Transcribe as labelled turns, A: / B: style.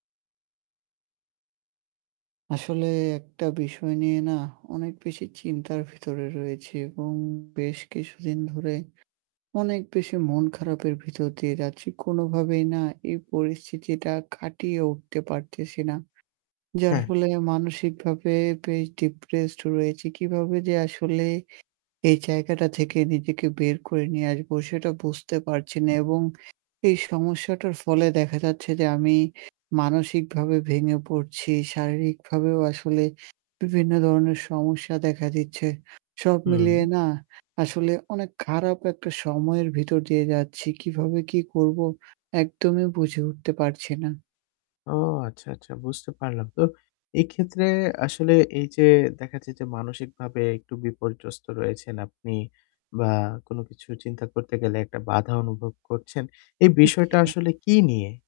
A: আসলে একটা বিষয় নিয়ে না অনেক বেশি চিন্তার ভেতরে রয়েছি এবং বেশ কিছুদিন ধরে অনেক বেশি মন খারাপের ভিতর দিয়ে যাচ্ছি। কোনোভাবেই না এই পরিস্থিতিটা কাটিয়ে উঠতে পারতেছি না। যার
B: হ্যাঁ।
A: ফলে মানসিকভাবে বেশ depressed রয়েছি। কিভাবে যে আসলে এই জায়গাটা থেকে নিজেকে বের করে নিয়ে আসবো সেটা বুঝতে পারছি না এবং এই সমস্যাটার ফলে দেখা যাচ্ছে যে আমি মানসিকভাবে ভেঙে পড়ছি। শারীরিকভাবেও আসলে বিভিন্ন ধরনের সমস্যা দেখা দিচ্ছে। সব
B: হুম।
A: মিলিয়ে না আসলে অনেক খারাপ একটা সময়ের ভিতর দিয়ে যাচ্ছি। কিভাবে কি করবো? একদমই বুঝে উঠতে পারছি না।
B: ও আচ্ছা, আচ্ছা বুঝতে পারলাম। তো এক্ষেত্রে আসলে এই যে দেখাচ্ছে যে মানসিকভাবে একটু বিপর্যস্ত রয়েছেন আপনি বা কোনো কিছু চিন্তা করতে গেলে একটা বাধা অনুভব করছেন। এই বিষয়টা
A: ওকে।
B: আসলে কী নিয়ে?